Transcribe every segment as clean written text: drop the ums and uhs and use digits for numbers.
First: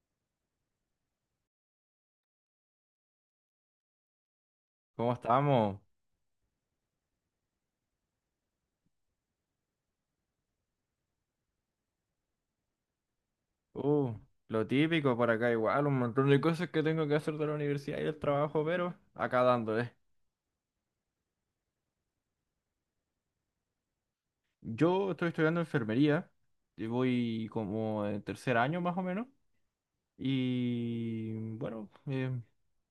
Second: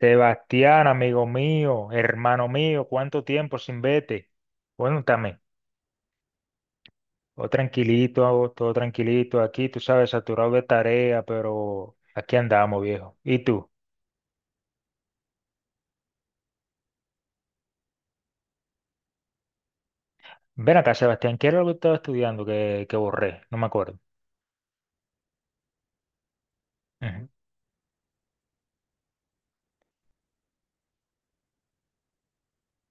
Sebastián, amigo mío, hermano mío, ¿cuánto tiempo sin vete? Bueno, ¿Cómo también, estamos? Todo tranquilito aquí, tú sabes, saturado de tarea, pero aquí andamos, viejo. ¿Y tú? Uh, lo típico por acá igual, un montón de cosas que tengo que hacer de la universidad y el trabajo, pero acá dándole. Ven acá, Sebastián, ¿qué era lo que estaba estudiando que borré? No me acuerdo. Yo estoy estudiando enfermería, y voy como en tercer año más o menos, y bueno,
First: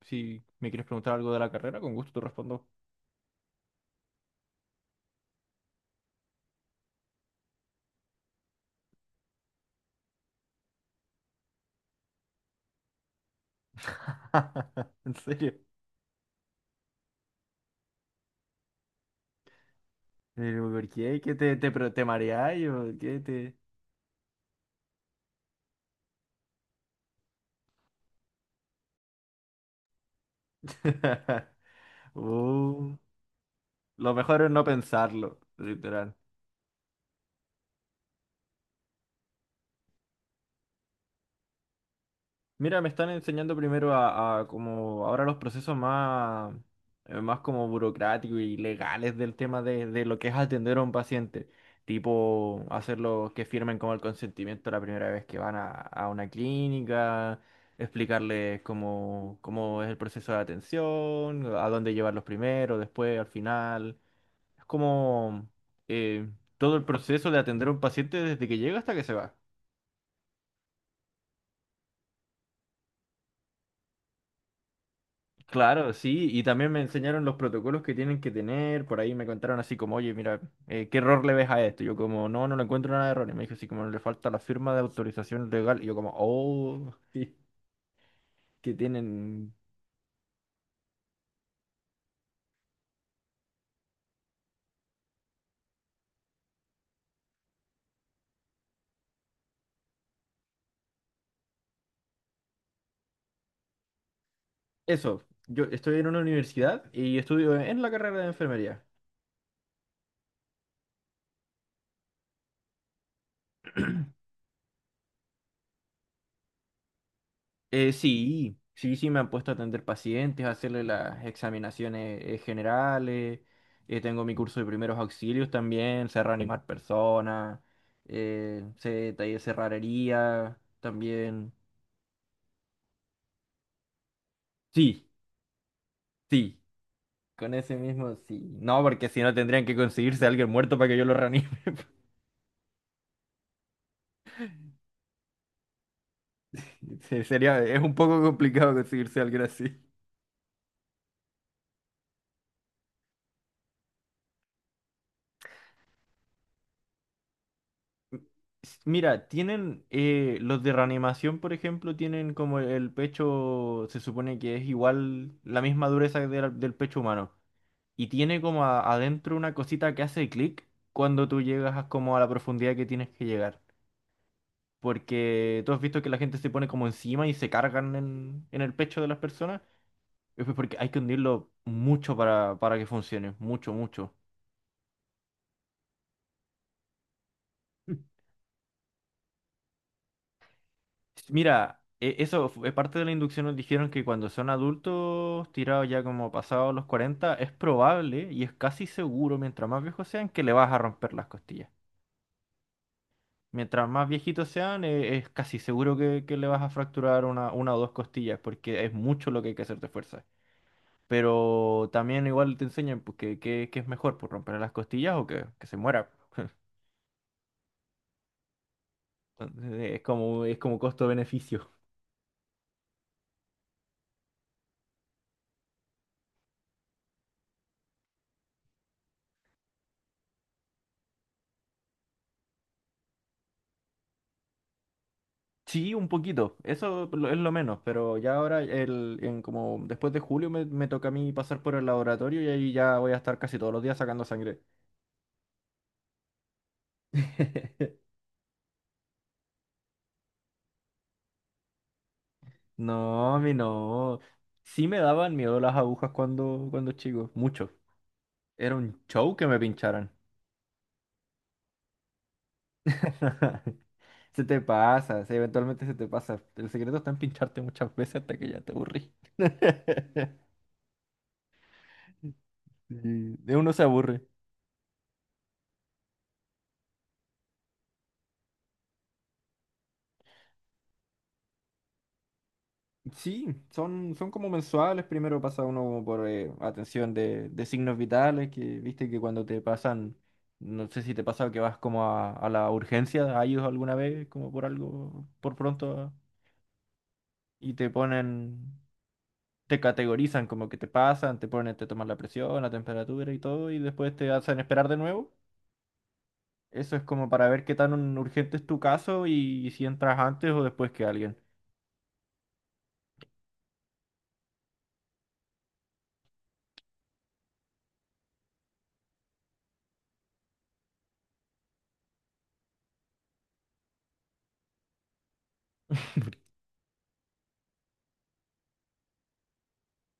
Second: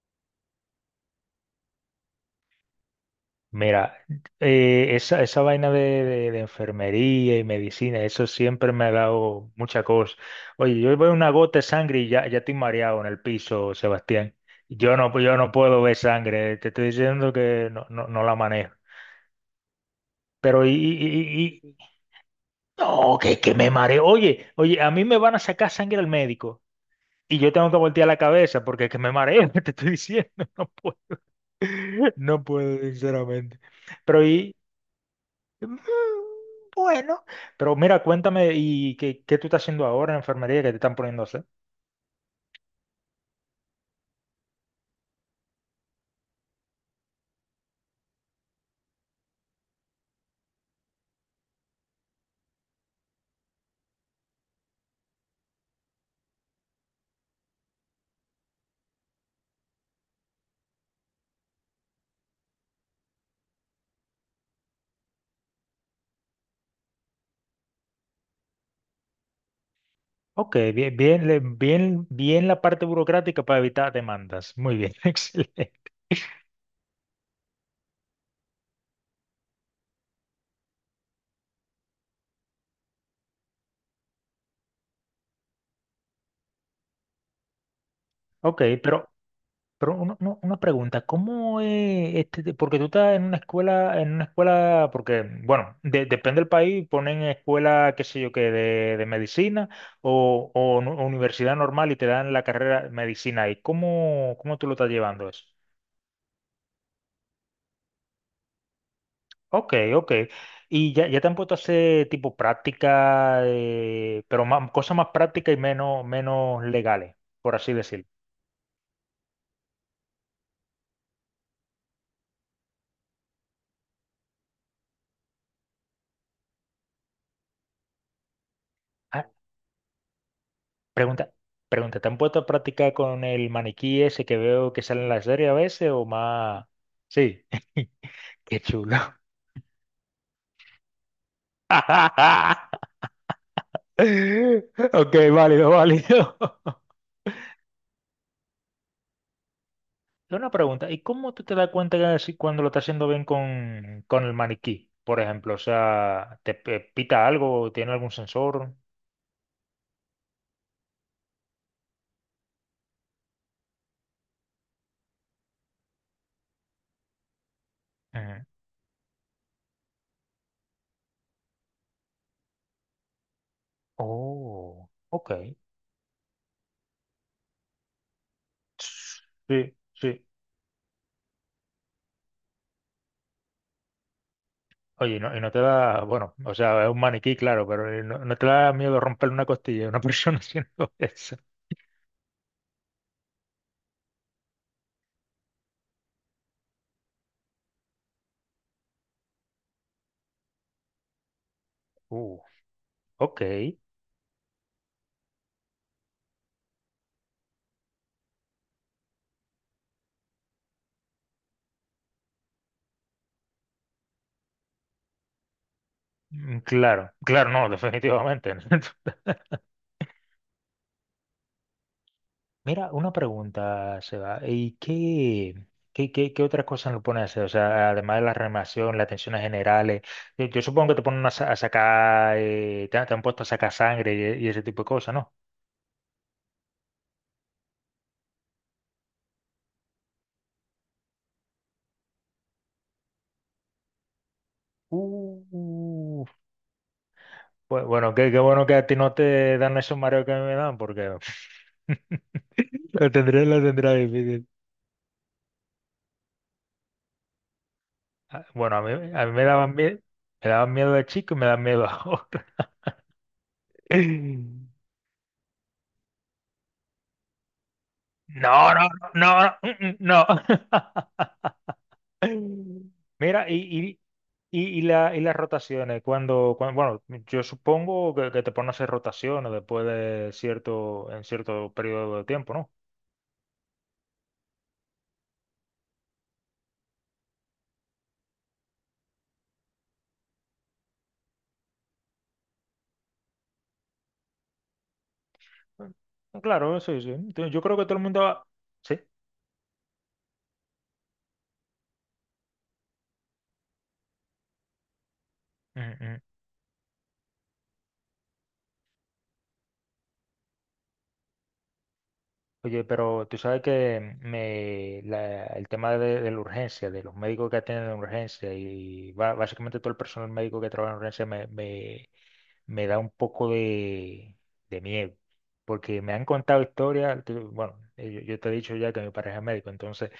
si me quieres preguntar algo de la carrera, con gusto te respondo. Mira, esa vaina de enfermería y medicina, eso siempre me ha dado mucha cosa. Oye, yo veo una gota de sangre y ya estoy mareado en el piso, Sebastián. Yo ¿En no, yo no serio? puedo ver sangre, te estoy diciendo que no, no, no la manejo. Pero Pero, ¿por qué? ¿Qué y- te mareáis o no, qué que te? me mareo. Oye, oye, a mí me van a sacar sangre al médico y yo tengo que voltear la cabeza porque es que me mareo, te estoy diciendo, no puedo, no puedo, Uh, sinceramente. lo Pero mejor es y... no pensarlo, Mm. literal. Bueno, pero mira, cuéntame, ¿y qué tú estás haciendo ahora en enfermería que te están poniendo a hacer? Mira, me están enseñando primero a como ahora los procesos más como burocráticos y legales del tema de lo que es atender a un paciente. Tipo, hacerlo que firmen como el consentimiento la primera vez que van a una clínica, explicarles cómo es el proceso de atención, a dónde llevarlos primero, después, al final. Es como eh, todo el proceso de atender a un paciente desde que llega hasta que se va. Ok, bien la parte burocrática para evitar demandas. Muy bien, excelente. Claro, sí, y también me enseñaron los protocolos que tienen que tener. Por ahí me contaron así como, oye, mira, ¿qué error le ves a esto? Yo como, no, no le encuentro nada de error, y me dijo así como, le falta la firma de autorización legal, y yo como, oh, sí, Ok, que pero, tienen pero una pregunta, ¿cómo es este, de- porque tú estás en una escuela, porque, bueno, de- depende del país, ponen escuela, qué sé yo, que de medicina o nu- universidad normal y te dan la carrera de medicina ahí. ¿Cómo, cómo tú lo estás eso. llevando eso? Yo estoy en una universidad y estudio en la carrera de enfermería. Ok, ok. Y ya te han puesto a hacer tipo práctica, pero más, cosas más prácticas y menos, menos legales, por así decirlo. Sí, sí, sí, me han puesto a atender pacientes, a hacerle las examinaciones generales. Tengo mi curso de primeros auxilios también, sé reanimar personas. Sé Ah, taller cerrajería pregunta, también. pregunta, ¿te han puesto a practicar con el maniquí ese que veo que sale Sí, en la serie a veces o sí, más? Sí. con ese mismo sí. Qué No, chulo. porque si no tendrían que conseguirse a alguien muerto para que yo lo reanime. Ok, válido, válido. Sería, es un poco complicado conseguirse a alguien así. Yo una pregunta, ¿y cómo tú te das cuenta que si- cuando lo estás haciendo bien con el maniquí, por ejemplo? O sea, ¿te pe- pita algo? ¿Tiene algún sensor? Mira, tienen los de reanimación, por ejemplo, tienen como el pecho, se supone que es igual la misma dureza del pecho humano. Y tiene Ujú. como adentro una cosita que hace clic cuando tú llegas como a la profundidad que tienes que llegar. Oh, ok. Porque tú has visto que la gente se pone como encima y se cargan en el pecho de las personas. Sí, sí. Es pues porque hay que hundirlo mucho para que funcione, mucho, mucho. Oye, y no te da, bueno, o sea, es un maniquí, claro, pero no, no te da miedo romperle una costilla a una persona haciendo Sí, eso. mira, eso es parte de la inducción. Nos dijeron que cuando son adultos, tirados ya como pasados los 40, es probable y es casi seguro, mientras más viejos sean, que le vas a romper las costillas. Uh, ok. Mientras más viejitos sean, es casi seguro que le vas a fracturar una o dos costillas, porque es mucho lo que hay que hacer de fuerza. Pero también igual te enseñan pues, que es mejor pues romper las costillas o que se muera. Mm. Claro, claro, no, definitivamente. Entonces, es como, es como costo-beneficio. Mira, una pregunta, Seba. ¿Y qué otras cosas lo ponen a hacer? O sea, además de la reanimación, las tensiones generales. Yo supongo que te ponen a, sa- a sacar, han te han puesto a sacar sangre y ese tipo de cosas, ¿no? Sí, un poquito, eso es lo menos, pero ya ahora, en como después de julio me toca a mí pasar por el laboratorio y ahí ya voy a estar casi todos los días sacando sangre. Uh, pues bueno, qué, qué bueno que a ti no te dan esos mareos que a mí me dan, porque No, a mí lo tendré no. difícil. Sí me daban miedo las agujas cuando chico, mucho. Ah. Bueno, Era un a mí show que me pincharan. me daban miedo de chico y me dan miedo ahora. Se te pasa, sí, eventualmente se te pasa. El secreto está en pincharte muchas veces hasta que ya No, te no, aburrí. no, no, no. No. Sí, Mira, de uno se y, aburre. y, y, y la, y las rotaciones, cuando, cuan- bueno, yo supongo que te ponen a hacer rotaciones después de cierto, en cierto periodo de tiempo, ¿no? Sí, son como mensuales. Primero pasa uno como por atención de signos vitales, que viste que cuando te pasan, no sé si te pasa que vas como a la urgencia, a ellos alguna vez, como por algo, por Mm. pronto, Claro, sí, sí. Entonces, yo y creo que te todo el mundo va- ponen, Sí. te categorizan como que te pasan, te ponen, te toman la presión, la temperatura y todo, y después te hacen esperar de nuevo. Mm, mm. Eso es como para ver qué tan urgente es tu caso y si entras antes o después que alguien. Oye, pero tú sabes que me, la- el tema de la urgencia, de los médicos que atienden urgencia y ba- básicamente todo el personal médico que trabaja en urgencia me da un poco de miedo, porque me han contado historias, te- bueno, yo te he dicho ya que mi pareja es médico, entonces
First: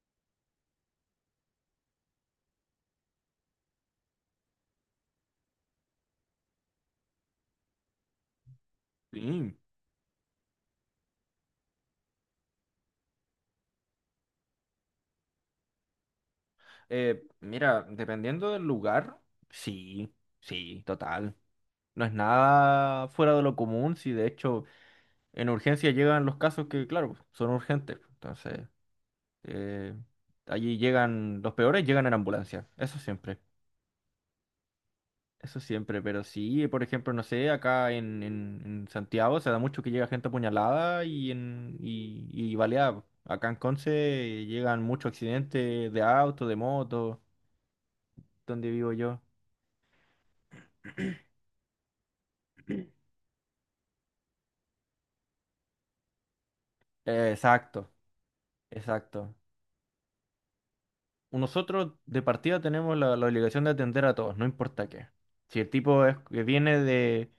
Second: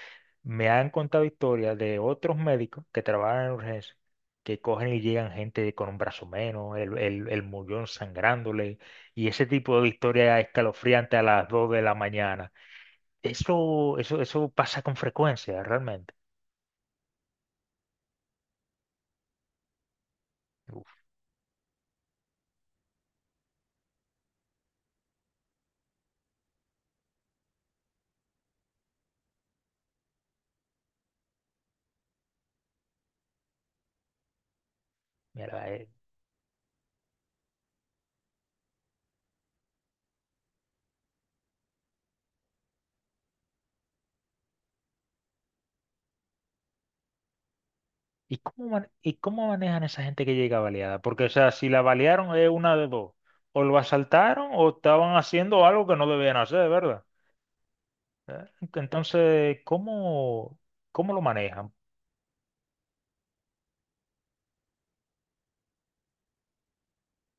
me han contado historias de otros médicos que trabajan en urgencias, que cogen y llegan gente con un brazo menos, el muñón sangrándole, y ese Sí. tipo de historias escalofriante a las 2 de la mañana. Eso pasa con frecuencia, realmente. Mira, dependiendo del lugar, sí, sí, Uf, total. No es nada fuera de lo común, si de hecho en urgencia llegan los casos que, claro, son urgentes pues. Entonces, eh, allí llegan los peores, llegan en ambulancia. Eso siempre, eso mierda. siempre. Pero sí, por ejemplo, no sé, acá en Santiago se da mucho que llega gente apuñalada y baleada pues. Acá en Conce llegan muchos accidentes de auto, de moto, ¿Y cómo, donde man- vivo y yo. cómo manejan esa gente que llega baleada? Porque, o sea, si la balearon es una de dos. O lo asaltaron o estaban haciendo algo que no debían hacer, ¿verdad? Exacto. ¿Eh? Exacto. Entonces, ¿cómo, cómo lo manejan? Nosotros de partida tenemos la obligación de atender a todos, no importa qué. Si el tipo es, que viene de,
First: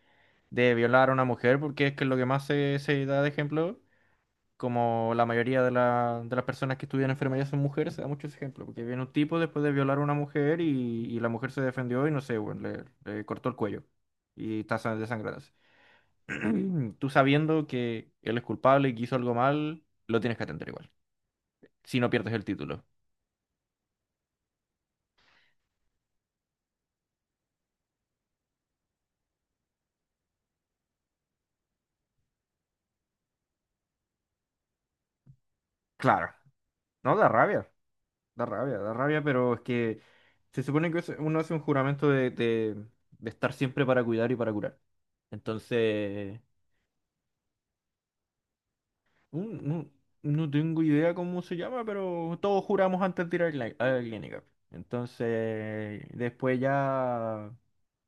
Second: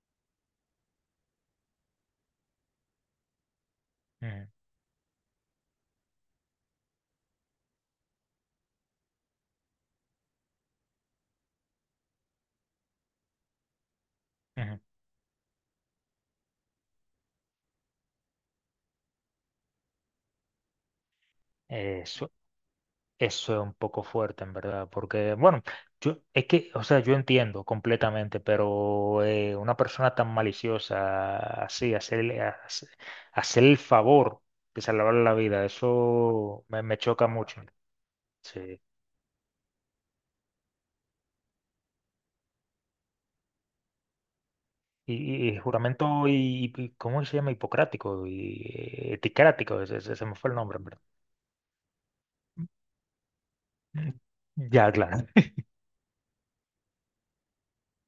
de violar a una mujer, porque es que es lo que más se da de ejemplo, Ujú, como la mayoría de las personas que estudian enfermería son mujeres, se da mucho ese ejemplo, porque viene un tipo después de violar a una mujer y la mujer se defendió y no sé, bueno, le cortó el cuello y está ujú. Desangrándose. Tú sabiendo que él es culpable y que hizo algo mal, lo tienes que atender igual, si no Eso, pierdes el título. eso es un poco fuerte, en verdad, porque, bueno, yo, es que, o sea, yo entiendo completamente, pero una persona tan maliciosa, así, hacer el favor de salvarle la vida, Claro, me no choca da rabia. mucho. Da rabia, Sí. da rabia, pero es que se supone que uno hace un juramento de estar siempre para cuidar y para curar. Y juramento, Entonces, ¿cómo se llama? Hipocrático y eticrático, no, me fue no el nombre, en tengo verdad. idea cómo se llama, pero todos juramos antes de ir a la Mm. clínica. Ya, claro. Entonces, después ya,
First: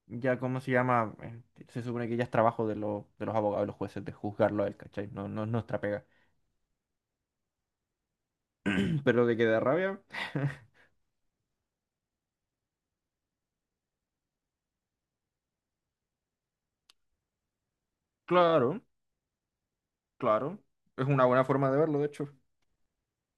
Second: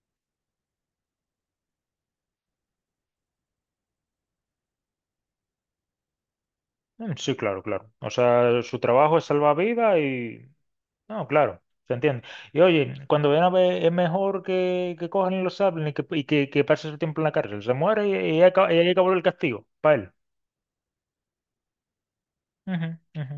ya, ¿cómo se llama? Se supone que ya es trabajo de los abogados y los jueces de juzgarlo a él, ¿cachai? No, no es nuestra pega. Mm. Sí, claro, claro. O sea, su trabajo es Pero de que salvar da vidas rabia, y... No, claro, se entiende. Y oye, cuando ven a ver, es mejor que cojan y lo saben y que pase su tiempo en la cárcel. Se muere y ya acaba- y claro, ahí acabó el castigo, para él. claro. Es una buena forma de verlo, de hecho. Ujú, ujú.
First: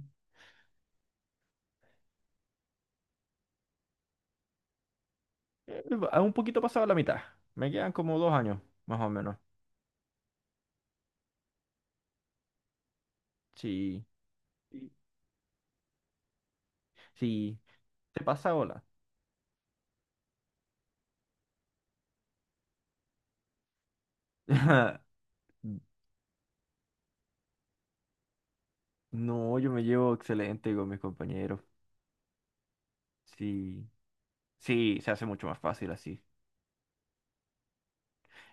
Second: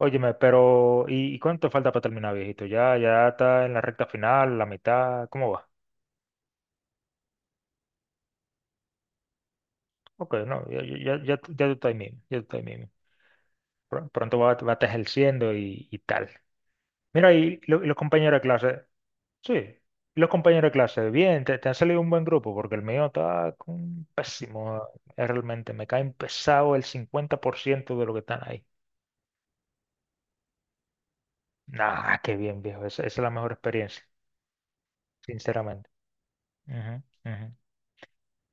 Óyeme, pero y cuánto falta para terminar, viejito? Ya, ya está en la recta final, la mitad, ¿cómo va? Eh, a un poquito pasado la mitad. Me quedan como 2 años, más o menos. Ok, no, ya tú ya estás ahí mismo, ya tú estás ahí mismo. Sí, Pr- Pronto va, va a estar sí. ejerciendo y tal. Mira, y Sí. lo- los ¿Te compañeros de pasa, hola? clase, sí, los compañeros de clase, bien, te han salido un buen grupo, porque el mío está con- pésimo, realmente, me caen pesado el 50% de lo que están ahí. No, yo me llevo excelente con mis compañeros. Nah, qué bien, viejo, esa es la mejor Sí, experiencia, sí, se hace mucho más sinceramente. fácil así. Ujú, ujú.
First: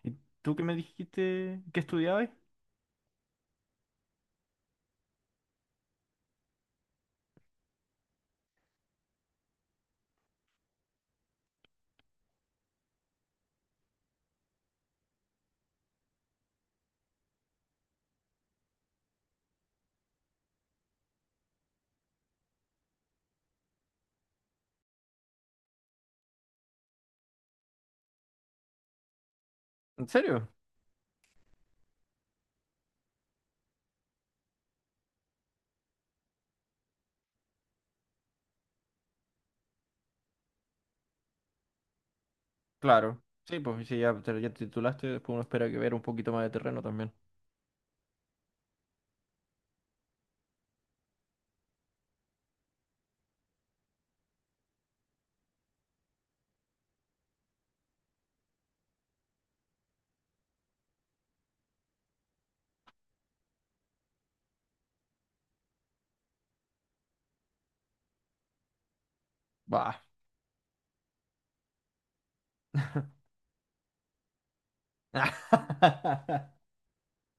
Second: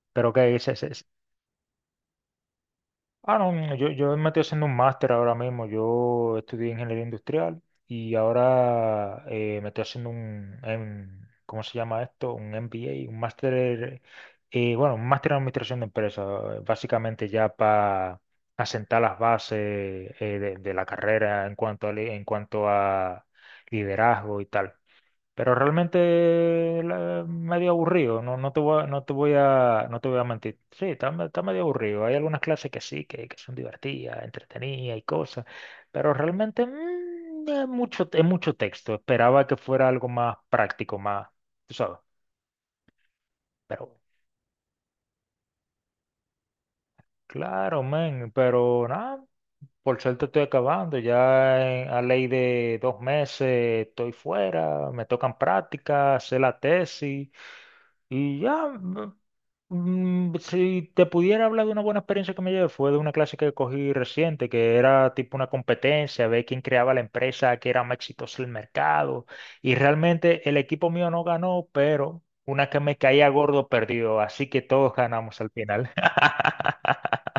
¿Y Pero que tú qué me dijiste que estudiabas? Ah, no, no, yo me estoy haciendo un máster ahora mismo. Yo estudié ingeniería industrial y ahora me estoy haciendo un, ¿cómo se llama esto? Un MBA, un máster, bueno, un máster en administración de empresas, básicamente ya para asentar las bases de la carrera en cuanto a, li- en cuanto a liderazgo y tal. Pero realmente la- medio aburrido, no, no te ¿En voy a serio? mentir. Sí, está medio aburrido. Hay algunas clases que sí, que son divertidas, entretenidas y cosas, pero realmente es mucho texto. Esperaba que fuera algo más práctico, más, tú sabes. Claro. Sí, Pero pues si ya te, ya te titulaste, después uno espera que ver un poquito más de terreno también. claro, men, pero nada, por suerte estoy acabando. Ya en- a ley de 2 meses estoy fuera, me tocan prácticas, hacer la tesis. Y ya, b- si te pudiera hablar de una buena experiencia que me llevé, fue de una clase que cogí reciente, que era tipo una competencia, ver quién creaba la empresa que era más exitosa del mercado. Y Bah. realmente el equipo mío no ganó, pero una que me caía gordo perdió, así que todos ganamos al final.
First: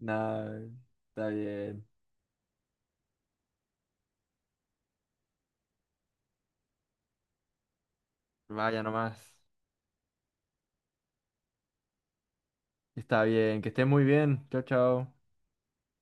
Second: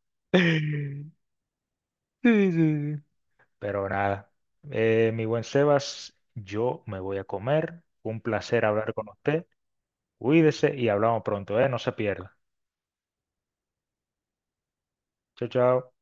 No, Sí, está bien. sí, sí. Pero nada, mi buen Sebas, yo me voy a comer. Un placer Vaya hablar con nomás. usted. Cuídese y hablamos pronto, ¿eh? No se pierda. Está bien, que estés muy bien. Chao, chao. Chao, chao.